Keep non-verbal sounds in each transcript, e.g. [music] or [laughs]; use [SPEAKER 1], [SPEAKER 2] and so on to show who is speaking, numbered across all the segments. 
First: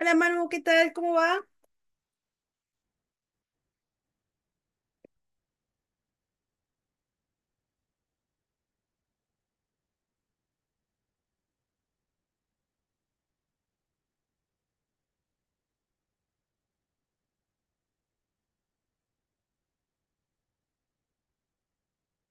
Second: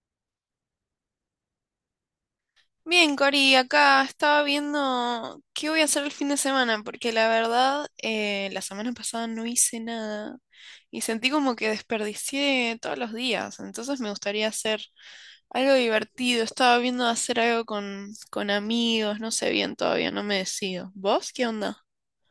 [SPEAKER 1] Hola Manu, ¿qué tal? ¿Cómo va?
[SPEAKER 2] Bien, Cori, acá estaba viendo qué voy a hacer el fin de semana, porque la verdad, la semana pasada no hice nada y sentí como que desperdicié todos los días, entonces me gustaría hacer algo divertido, estaba viendo hacer algo con amigos, no sé bien todavía, no me decido. ¿Vos qué onda?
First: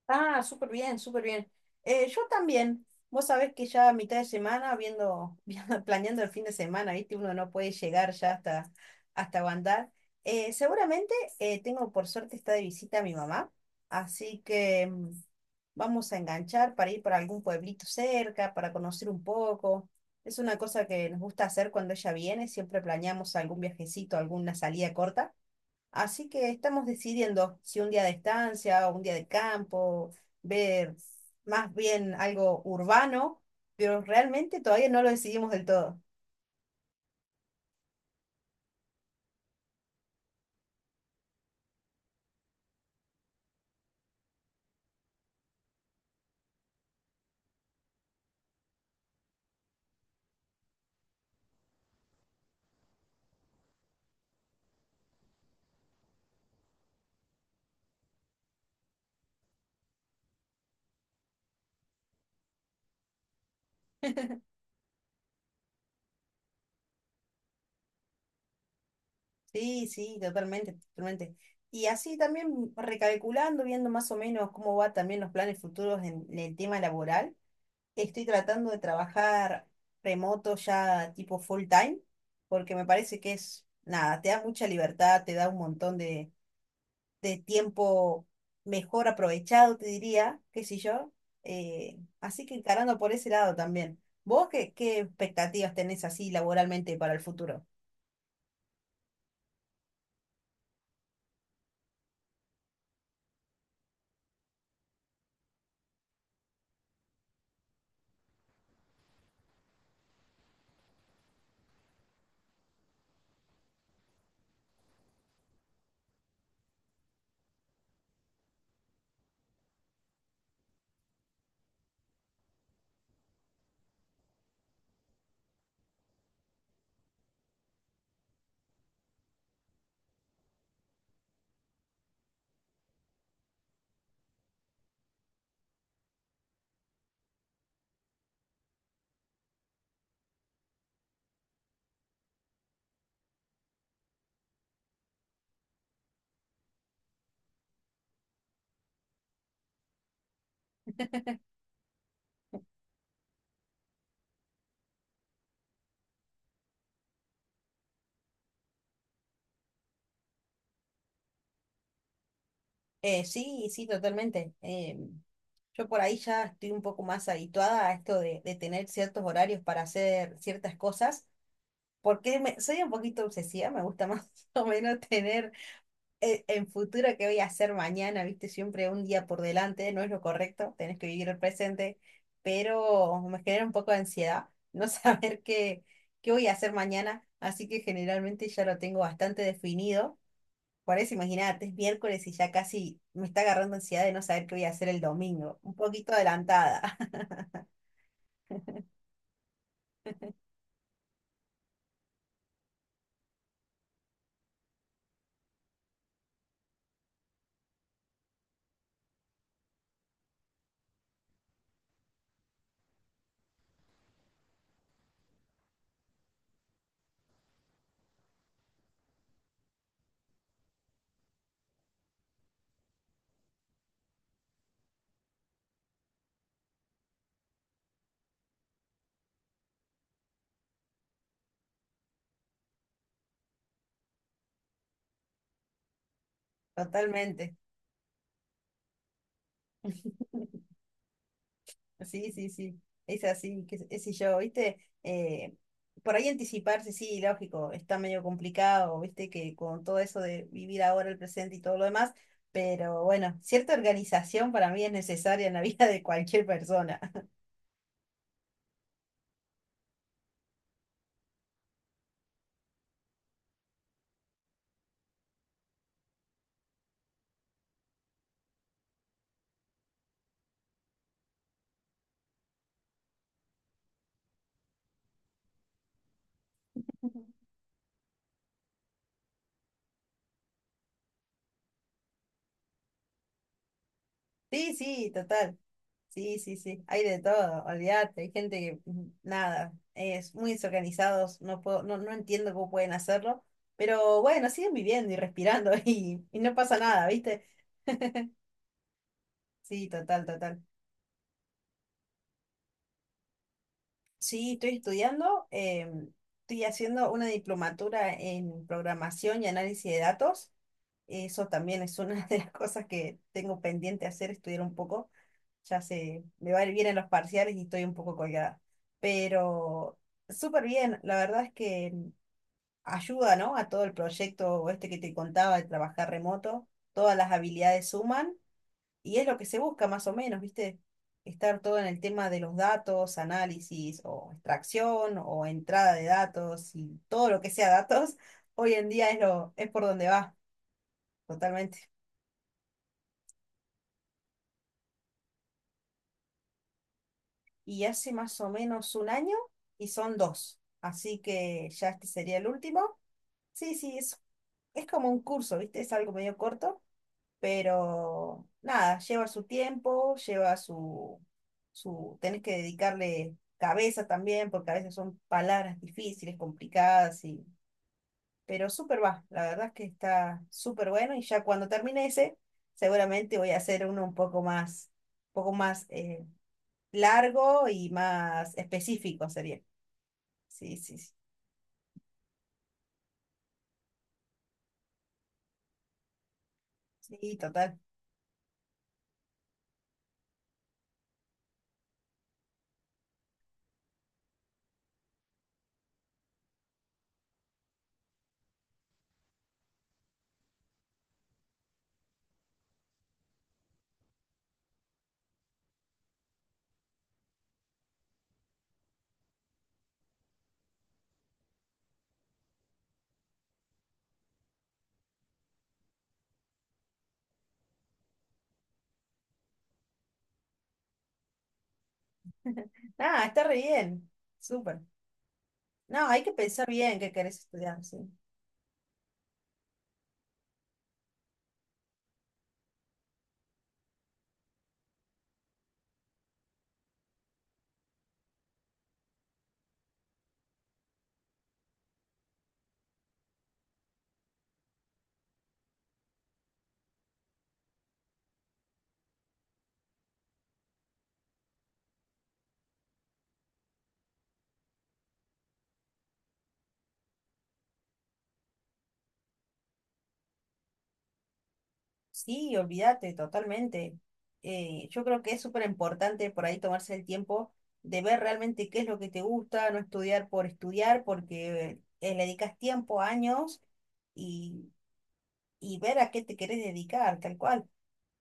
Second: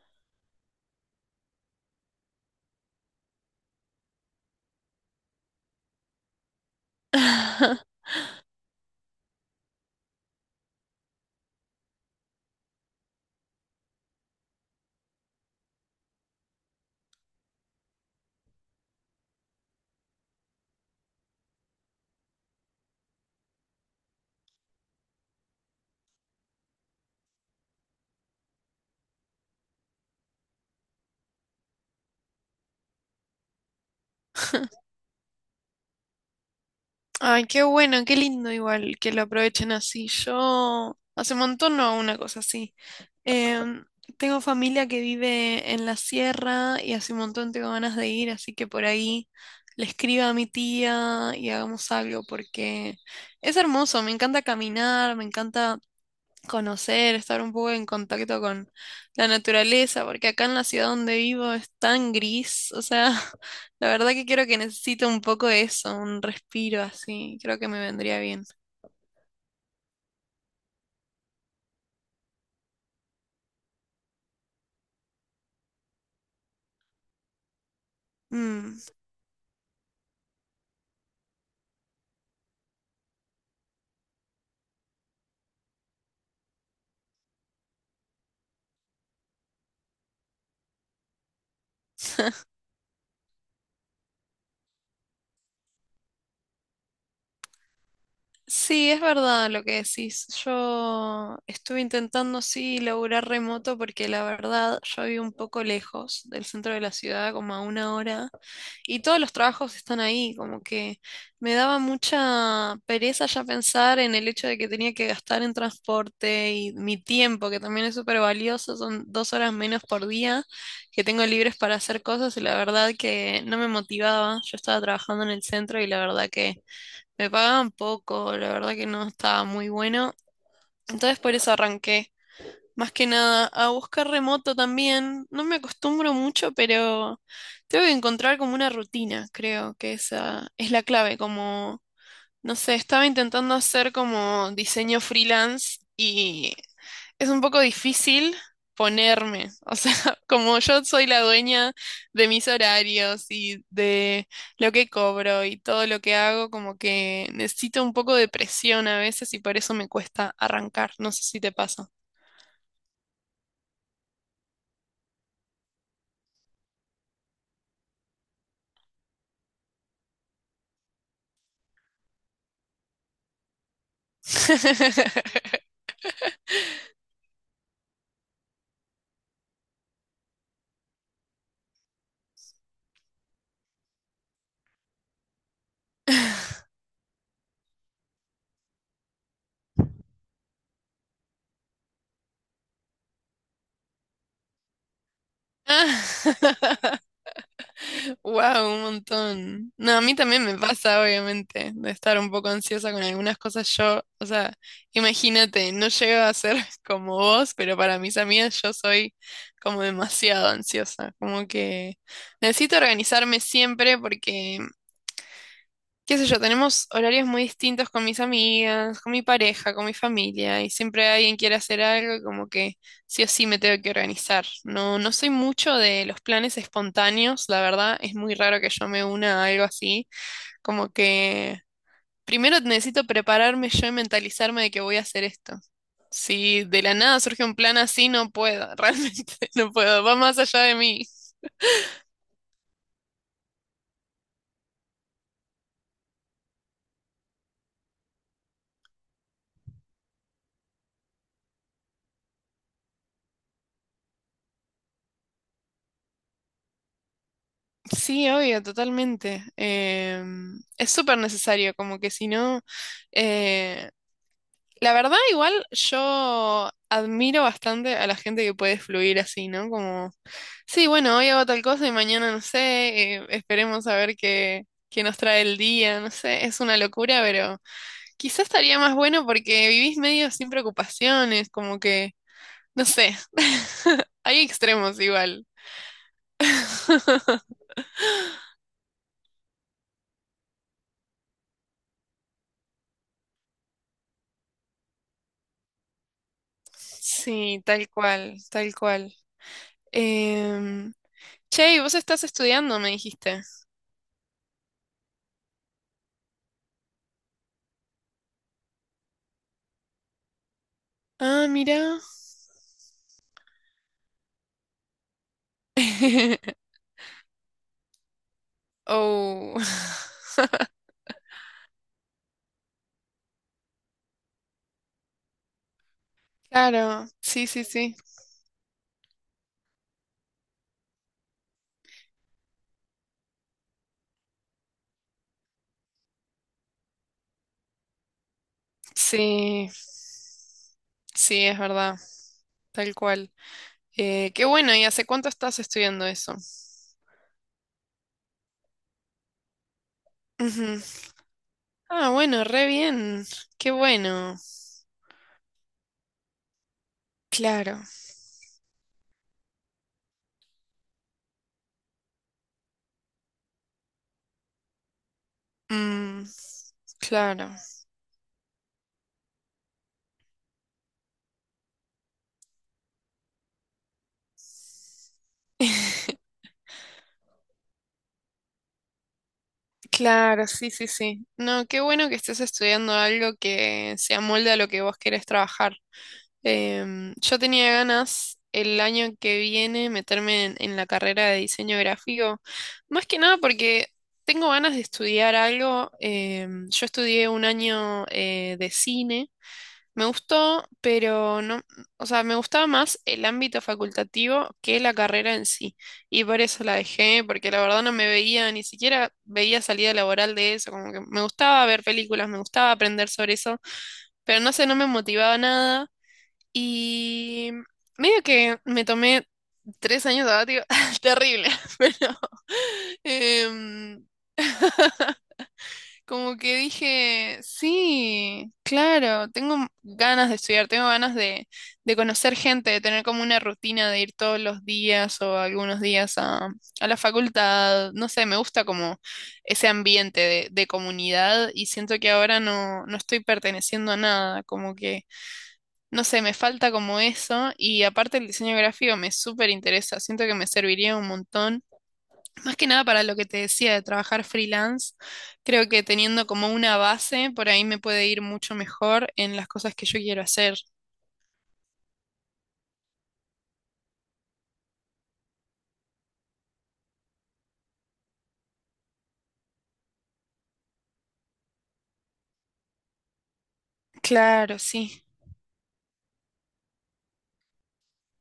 [SPEAKER 1] Ah, súper bien, súper bien. Yo también. Vos sabés que ya a mitad de semana, [laughs] planeando el fin de semana, ¿viste? Uno no puede
[SPEAKER 2] [laughs]
[SPEAKER 1] llegar ya hasta Bandar. Seguramente tengo, por suerte, está de visita mi mamá. Así que vamos a enganchar para ir para algún pueblito cerca, para conocer un poco. Es una cosa que nos gusta hacer cuando ella viene. Siempre planeamos algún viajecito, alguna salida corta. Así que estamos decidiendo si un día de estancia o un día de campo, ver más bien algo urbano, pero realmente todavía no lo decidimos del todo.
[SPEAKER 2] Ay, qué bueno, qué lindo igual que lo aprovechen así. Yo hace un montón no hago una cosa así. Em, Tengo familia que vive en la sierra y hace un montón tengo ganas de ir, así que por ahí le escriba a mi tía y hagamos algo porque es hermoso, me encanta caminar, me encanta conocer, estar un poco en contacto con la naturaleza, porque acá en la ciudad donde vivo es tan gris, o sea, [laughs] la verdad que creo que necesito un poco de eso, un respiro así, creo que me vendría bien.
[SPEAKER 1] Sí, sí, totalmente, totalmente. Y así también recalculando, viendo más o menos cómo va también los planes futuros en el tema laboral, estoy tratando
[SPEAKER 2] Mm.
[SPEAKER 1] de trabajar remoto ya tipo full time, porque me parece que es, nada, te da mucha libertad, te da un montón de tiempo mejor aprovechado, te diría, qué sé yo. Así que
[SPEAKER 2] [laughs]
[SPEAKER 1] encarando por ese lado también. ¿Vos qué expectativas tenés así laboralmente para el futuro?
[SPEAKER 2] Sí, es verdad lo que decís. Yo estuve intentando, sí, laburar remoto porque la verdad yo vivo un poco lejos del centro de la ciudad, como a una hora. Y todos los trabajos están ahí, como que me daba mucha pereza ya pensar en el hecho de que tenía que gastar en transporte y mi tiempo, que también es súper valioso, son 2 horas menos por día que tengo libres para hacer cosas y la verdad que no me motivaba. Yo estaba trabajando en el centro y la verdad que me pagaban poco, la verdad que no estaba muy bueno. Entonces por eso arranqué. Más que nada, a buscar remoto también. No me acostumbro mucho, pero tengo que encontrar como una rutina, creo que esa es la clave. Como, no sé, estaba intentando hacer como diseño freelance y es un poco difícil ponerme. O sea, [laughs] como yo soy la dueña de mis horarios y de lo que cobro y todo lo que hago, como que necesito un poco de presión a veces y por eso me cuesta arrancar. No sé si te pasa.
[SPEAKER 1] Sí, sí, totalmente. Yo por ahí ya estoy un poco más habituada a esto de tener ciertos horarios para hacer ciertas cosas, porque soy un poquito obsesiva, me gusta más [laughs] o menos tener
[SPEAKER 2] [laughs]
[SPEAKER 1] en futuro, ¿qué voy a hacer mañana? Viste, siempre un día por delante, no es lo correcto, tenés que vivir el presente, pero me genera un poco de ansiedad no [laughs] saber qué voy a hacer mañana, así que generalmente ya lo tengo bastante definido. Por eso, imagínate, es miércoles y ya casi me está agarrando ansiedad de no saber qué voy a hacer el domingo. Un poquito adelantada,
[SPEAKER 2] Wow, [laughs] un montón. No, a mí también me pasa, obviamente, de estar un poco ansiosa con algunas cosas. Yo, o sea, imagínate, no llego a ser [laughs] como vos, pero para mis amigas yo soy como demasiado ansiosa. Como que necesito organizarme siempre porque qué sé yo, tenemos horarios muy distintos con mis amigas, con mi pareja, con mi familia, y siempre alguien quiere hacer algo, y como que sí o sí me tengo que organizar. No, no soy mucho de los planes espontáneos, la verdad, es muy raro que yo me una a algo así, como que primero necesito prepararme yo y mentalizarme de que voy a hacer esto. Si
[SPEAKER 1] [laughs]
[SPEAKER 2] de la nada surge
[SPEAKER 1] totalmente.
[SPEAKER 2] un plan así, no puedo, [laughs] realmente no puedo, va más allá de mí.
[SPEAKER 1] Sí, sí, sí, es así, qué sé yo, ¿viste? Eh, por ahí anticiparse, sí, lógico, está medio complicado, ¿viste? Que con todo eso de vivir ahora el presente y todo lo demás, pero bueno, cierta organización para mí es necesaria en la [laughs] vida de cualquier persona.
[SPEAKER 2] Sí, obvio, totalmente. Es súper necesario, como que si no, eh, la verdad igual yo admiro bastante a la gente que puede fluir así, ¿no? Como, sí, bueno, hoy hago tal cosa y mañana no sé, esperemos a ver qué nos trae el día, no sé, es una locura,
[SPEAKER 1] [laughs]
[SPEAKER 2] pero quizás estaría más bueno porque vivís medio sin preocupaciones, como que, no sé, [laughs] hay
[SPEAKER 1] Sí,
[SPEAKER 2] extremos
[SPEAKER 1] sí,
[SPEAKER 2] igual.
[SPEAKER 1] total. Sí, sí, sí, hay de todo, olvídate, hay gente que, nada, es muy desorganizados, no puedo, no, no entiendo cómo pueden hacerlo, pero bueno, siguen viviendo y respirando [laughs] y no pasa nada, ¿viste?
[SPEAKER 2] Sí, tal cual, tal cual.
[SPEAKER 1] Sí, total, total.
[SPEAKER 2] Em, che, y vos estás estudiando, me dijiste.
[SPEAKER 1] Sí, estoy estudiando, estoy haciendo una diplomatura en programación y análisis de datos.
[SPEAKER 2] Ah,
[SPEAKER 1] Eso también es
[SPEAKER 2] mira.
[SPEAKER 1] una [laughs] de las cosas que tengo pendiente hacer, estudiar un poco. Ya se me va a
[SPEAKER 2] [laughs]
[SPEAKER 1] ir bien en los parciales y estoy un poco colgada.
[SPEAKER 2] Oh.
[SPEAKER 1] Pero súper
[SPEAKER 2] [laughs]
[SPEAKER 1] bien, la verdad es que ayuda, ¿no? A todo el proyecto este que te contaba de trabajar remoto.
[SPEAKER 2] Claro,
[SPEAKER 1] Todas las
[SPEAKER 2] sí, sí,
[SPEAKER 1] habilidades
[SPEAKER 2] sí.
[SPEAKER 1] suman y es lo que se busca más o menos, ¿viste? Estar todo en el tema de los datos, análisis o extracción o entrada de datos y todo lo que sea datos, [laughs] hoy en día es lo,
[SPEAKER 2] Sí,
[SPEAKER 1] es por donde va,
[SPEAKER 2] sí, es
[SPEAKER 1] totalmente.
[SPEAKER 2] verdad, tal cual. Qué bueno, ¿y hace cuánto estás estudiando eso?
[SPEAKER 1] Y hace más o menos un año y son dos,
[SPEAKER 2] Ujú.
[SPEAKER 1] así que ya este
[SPEAKER 2] Ah,
[SPEAKER 1] sería
[SPEAKER 2] bueno,
[SPEAKER 1] el
[SPEAKER 2] re
[SPEAKER 1] último.
[SPEAKER 2] bien. Qué
[SPEAKER 1] Sí, sí, es,
[SPEAKER 2] bueno.
[SPEAKER 1] es como un curso, ¿viste? Es algo medio corto
[SPEAKER 2] Claro.
[SPEAKER 1] pero nada, lleva su tiempo, lleva su, tenés que dedicarle cabeza también, porque a veces son palabras
[SPEAKER 2] Mm,
[SPEAKER 1] difíciles, complicadas, y,
[SPEAKER 2] claro.
[SPEAKER 1] pero súper va, la verdad es que está súper bueno y ya cuando termine ese, seguramente voy a hacer uno un poco más, un poco más eh,
[SPEAKER 2] [laughs]
[SPEAKER 1] largo y más específico sería.
[SPEAKER 2] Claro, sí,
[SPEAKER 1] Sí,
[SPEAKER 2] sí,
[SPEAKER 1] sí, sí,
[SPEAKER 2] sí. No, qué bueno que estés estudiando algo que se amolde a lo que vos querés trabajar.
[SPEAKER 1] sí,
[SPEAKER 2] Yo tenía
[SPEAKER 1] total.
[SPEAKER 2] ganas el año que viene meterme en la carrera de diseño gráfico, más que nada porque tengo ganas de estudiar algo. Yo estudié un año de cine. Me gustó, pero no, o sea, me gustaba más el ámbito facultativo que la carrera en sí. Y por eso la dejé, porque la verdad no me veía, ni siquiera veía salida laboral de eso. Como que me gustaba ver películas, me gustaba aprender sobre eso, pero no sé, no me motivaba nada. Y medio que me tomé 3 años sabático, [laughs] terrible, [laughs] pero
[SPEAKER 1] Nada, está re
[SPEAKER 2] em,
[SPEAKER 1] bien, súper. No, hay que
[SPEAKER 2] como que
[SPEAKER 1] pensar bien qué querés
[SPEAKER 2] dije,
[SPEAKER 1] estudiar, sí.
[SPEAKER 2] sí, claro, tengo ganas de estudiar, tengo ganas de conocer gente, de tener como una rutina de ir todos los días o algunos días a la facultad. No sé, me gusta como ese ambiente de comunidad y siento que ahora no, no estoy perteneciendo a nada, como que, no sé, me falta como eso y aparte el diseño gráfico me súper interesa, siento que me serviría un montón. Más que nada para lo que te decía de trabajar freelance, creo que teniendo como una base, por ahí me puede ir mucho mejor en las cosas que yo quiero hacer.
[SPEAKER 1] Sí, olvídate, totalmente. Yo creo que es súper importante por ahí tomarse el tiempo de ver realmente qué es lo que te gusta, no estudiar por estudiar, porque le dedicas tiempo, años
[SPEAKER 2] Claro,
[SPEAKER 1] y,
[SPEAKER 2] sí.
[SPEAKER 1] y ver a qué te querés dedicar, tal cual.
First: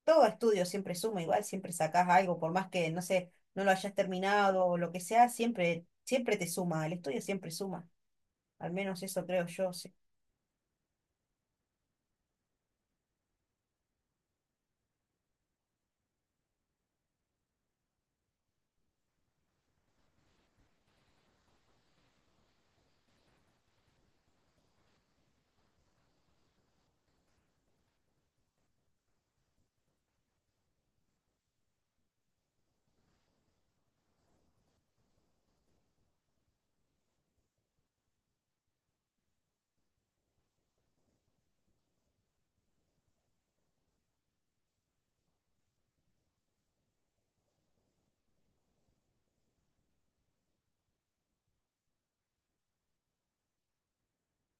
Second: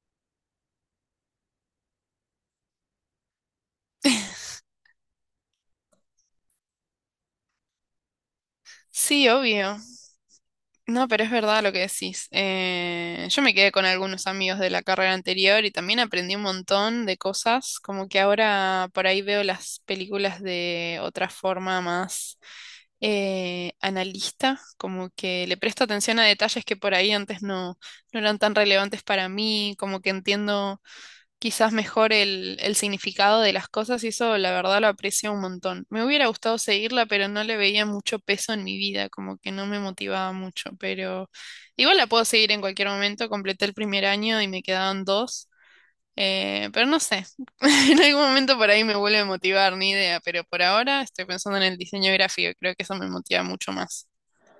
[SPEAKER 1] Todo estudio siempre suma, igual siempre sacás algo, por más que, no sé, no lo hayas terminado o lo que sea, siempre, siempre te suma, el estudio siempre suma. Al menos eso
[SPEAKER 2] Sí,
[SPEAKER 1] creo yo,
[SPEAKER 2] obvio.
[SPEAKER 1] sí.
[SPEAKER 2] No, pero es verdad lo que decís. Yo me quedé con algunos amigos de la carrera anterior y también aprendí un montón de cosas, como que ahora por ahí veo las películas de otra forma más analista, como que le presto atención a detalles que por ahí antes no, no eran tan relevantes para mí, como que entiendo quizás mejor el significado de las cosas y eso la verdad lo aprecio un montón. Me hubiera gustado seguirla, pero no le veía mucho peso en mi vida, como que no me motivaba mucho, pero igual la puedo seguir en cualquier momento. Completé el primer año y me quedaban dos, pero no sé, [laughs] en algún momento por ahí me vuelve a motivar, ni idea, pero por ahora estoy pensando en el diseño gráfico, creo que eso me motiva mucho más.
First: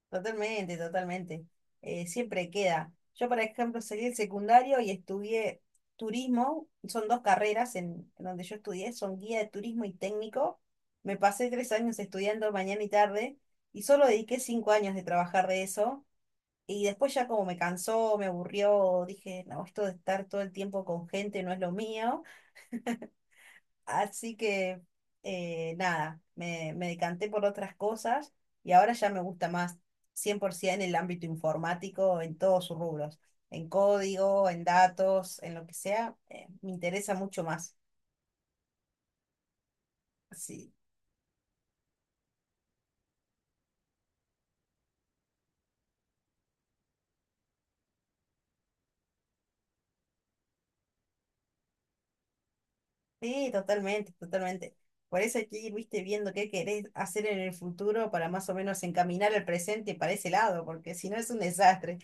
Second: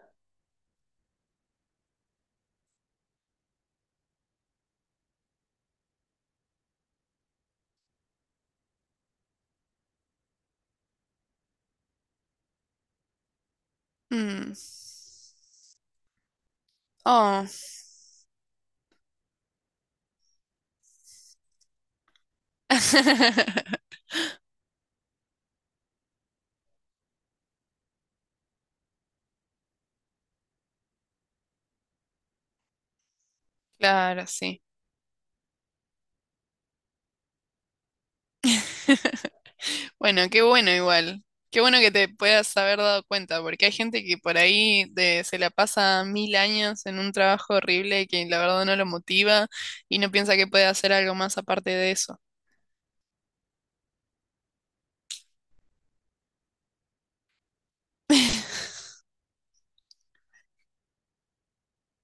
[SPEAKER 1] Totalmente, totalmente. Siempre queda. Yo, por ejemplo, salí del secundario y estudié turismo. Son dos carreras en donde yo estudié, son guía de turismo y técnico. Me pasé 3 años estudiando mañana y tarde y solo dediqué
[SPEAKER 2] Mm.
[SPEAKER 1] 5 años de trabajar de eso. Y después ya como
[SPEAKER 2] Oh,
[SPEAKER 1] me cansó, me aburrió, dije, no, esto de estar todo el tiempo con gente no es lo mío.
[SPEAKER 2] [laughs]
[SPEAKER 1] Así que nada, me decanté por otras cosas y ahora ya me gusta más 100% en el ámbito informático en todos sus rubros, en
[SPEAKER 2] claro,
[SPEAKER 1] código,
[SPEAKER 2] sí.
[SPEAKER 1] en datos, en lo que sea, me interesa mucho más.
[SPEAKER 2] [laughs] Bueno, qué bueno
[SPEAKER 1] Sí,
[SPEAKER 2] igual. Qué bueno que te puedas haber dado cuenta, porque hay gente que por ahí se la pasa mil años en un trabajo horrible que la verdad no lo motiva y no piensa que puede hacer algo más aparte de eso.
[SPEAKER 1] sí, totalmente, totalmente. Por eso hay que ir, viste, viendo qué querés hacer en el futuro para más o menos encaminar el presente para ese lado, porque si no es un desastre.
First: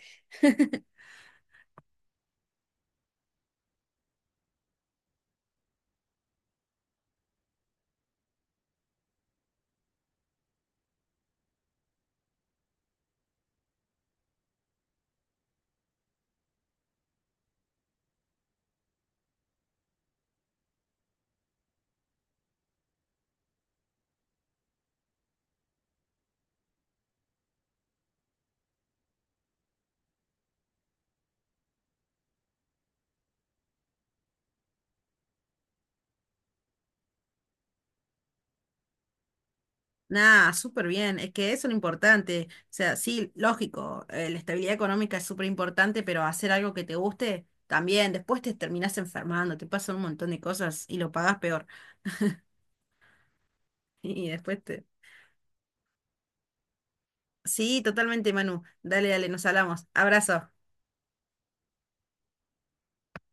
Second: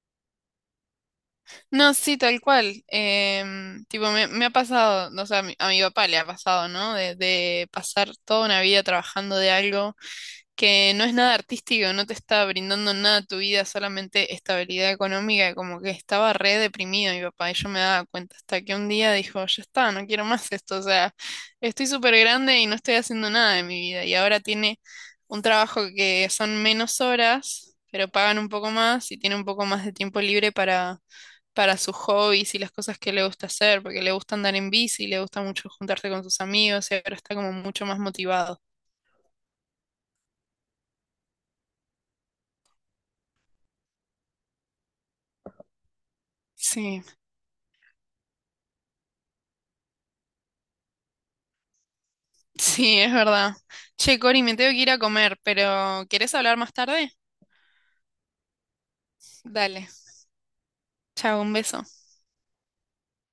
[SPEAKER 2] No, sí, tal cual. Em, tipo, me ha pasado, no sé, a a mi papá le ha pasado, ¿no? De pasar toda una vida trabajando de algo. Que no es nada artístico, no te está brindando nada a tu vida, solamente estabilidad económica, y como que estaba re deprimido mi papá y yo me daba cuenta hasta que un día dijo, ya está, no quiero más esto, o sea, estoy súper grande y no estoy haciendo nada de mi vida y ahora tiene un trabajo que son menos horas, pero pagan un poco más y tiene un poco más de tiempo libre para sus hobbies y las cosas que le gusta hacer, porque le gusta andar en bici, le gusta mucho juntarse con sus amigos y ahora está como mucho más motivado.
[SPEAKER 1] Nah, súper bien, es que eso es lo importante. O sea, sí, lógico, la estabilidad económica es súper importante, pero hacer algo que te
[SPEAKER 2] Sí.
[SPEAKER 1] guste también. Después te terminás enfermando, te pasan un montón de cosas y lo pagás peor. [laughs]
[SPEAKER 2] Sí, es verdad. Che,
[SPEAKER 1] Y
[SPEAKER 2] Cori, me
[SPEAKER 1] después
[SPEAKER 2] tengo que
[SPEAKER 1] te...
[SPEAKER 2] ir a comer, pero ¿querés hablar más tarde?
[SPEAKER 1] Sí, totalmente, Manu. Dale, dale, nos hablamos.
[SPEAKER 2] Dale.
[SPEAKER 1] Abrazo.
[SPEAKER 2] Chao, un beso.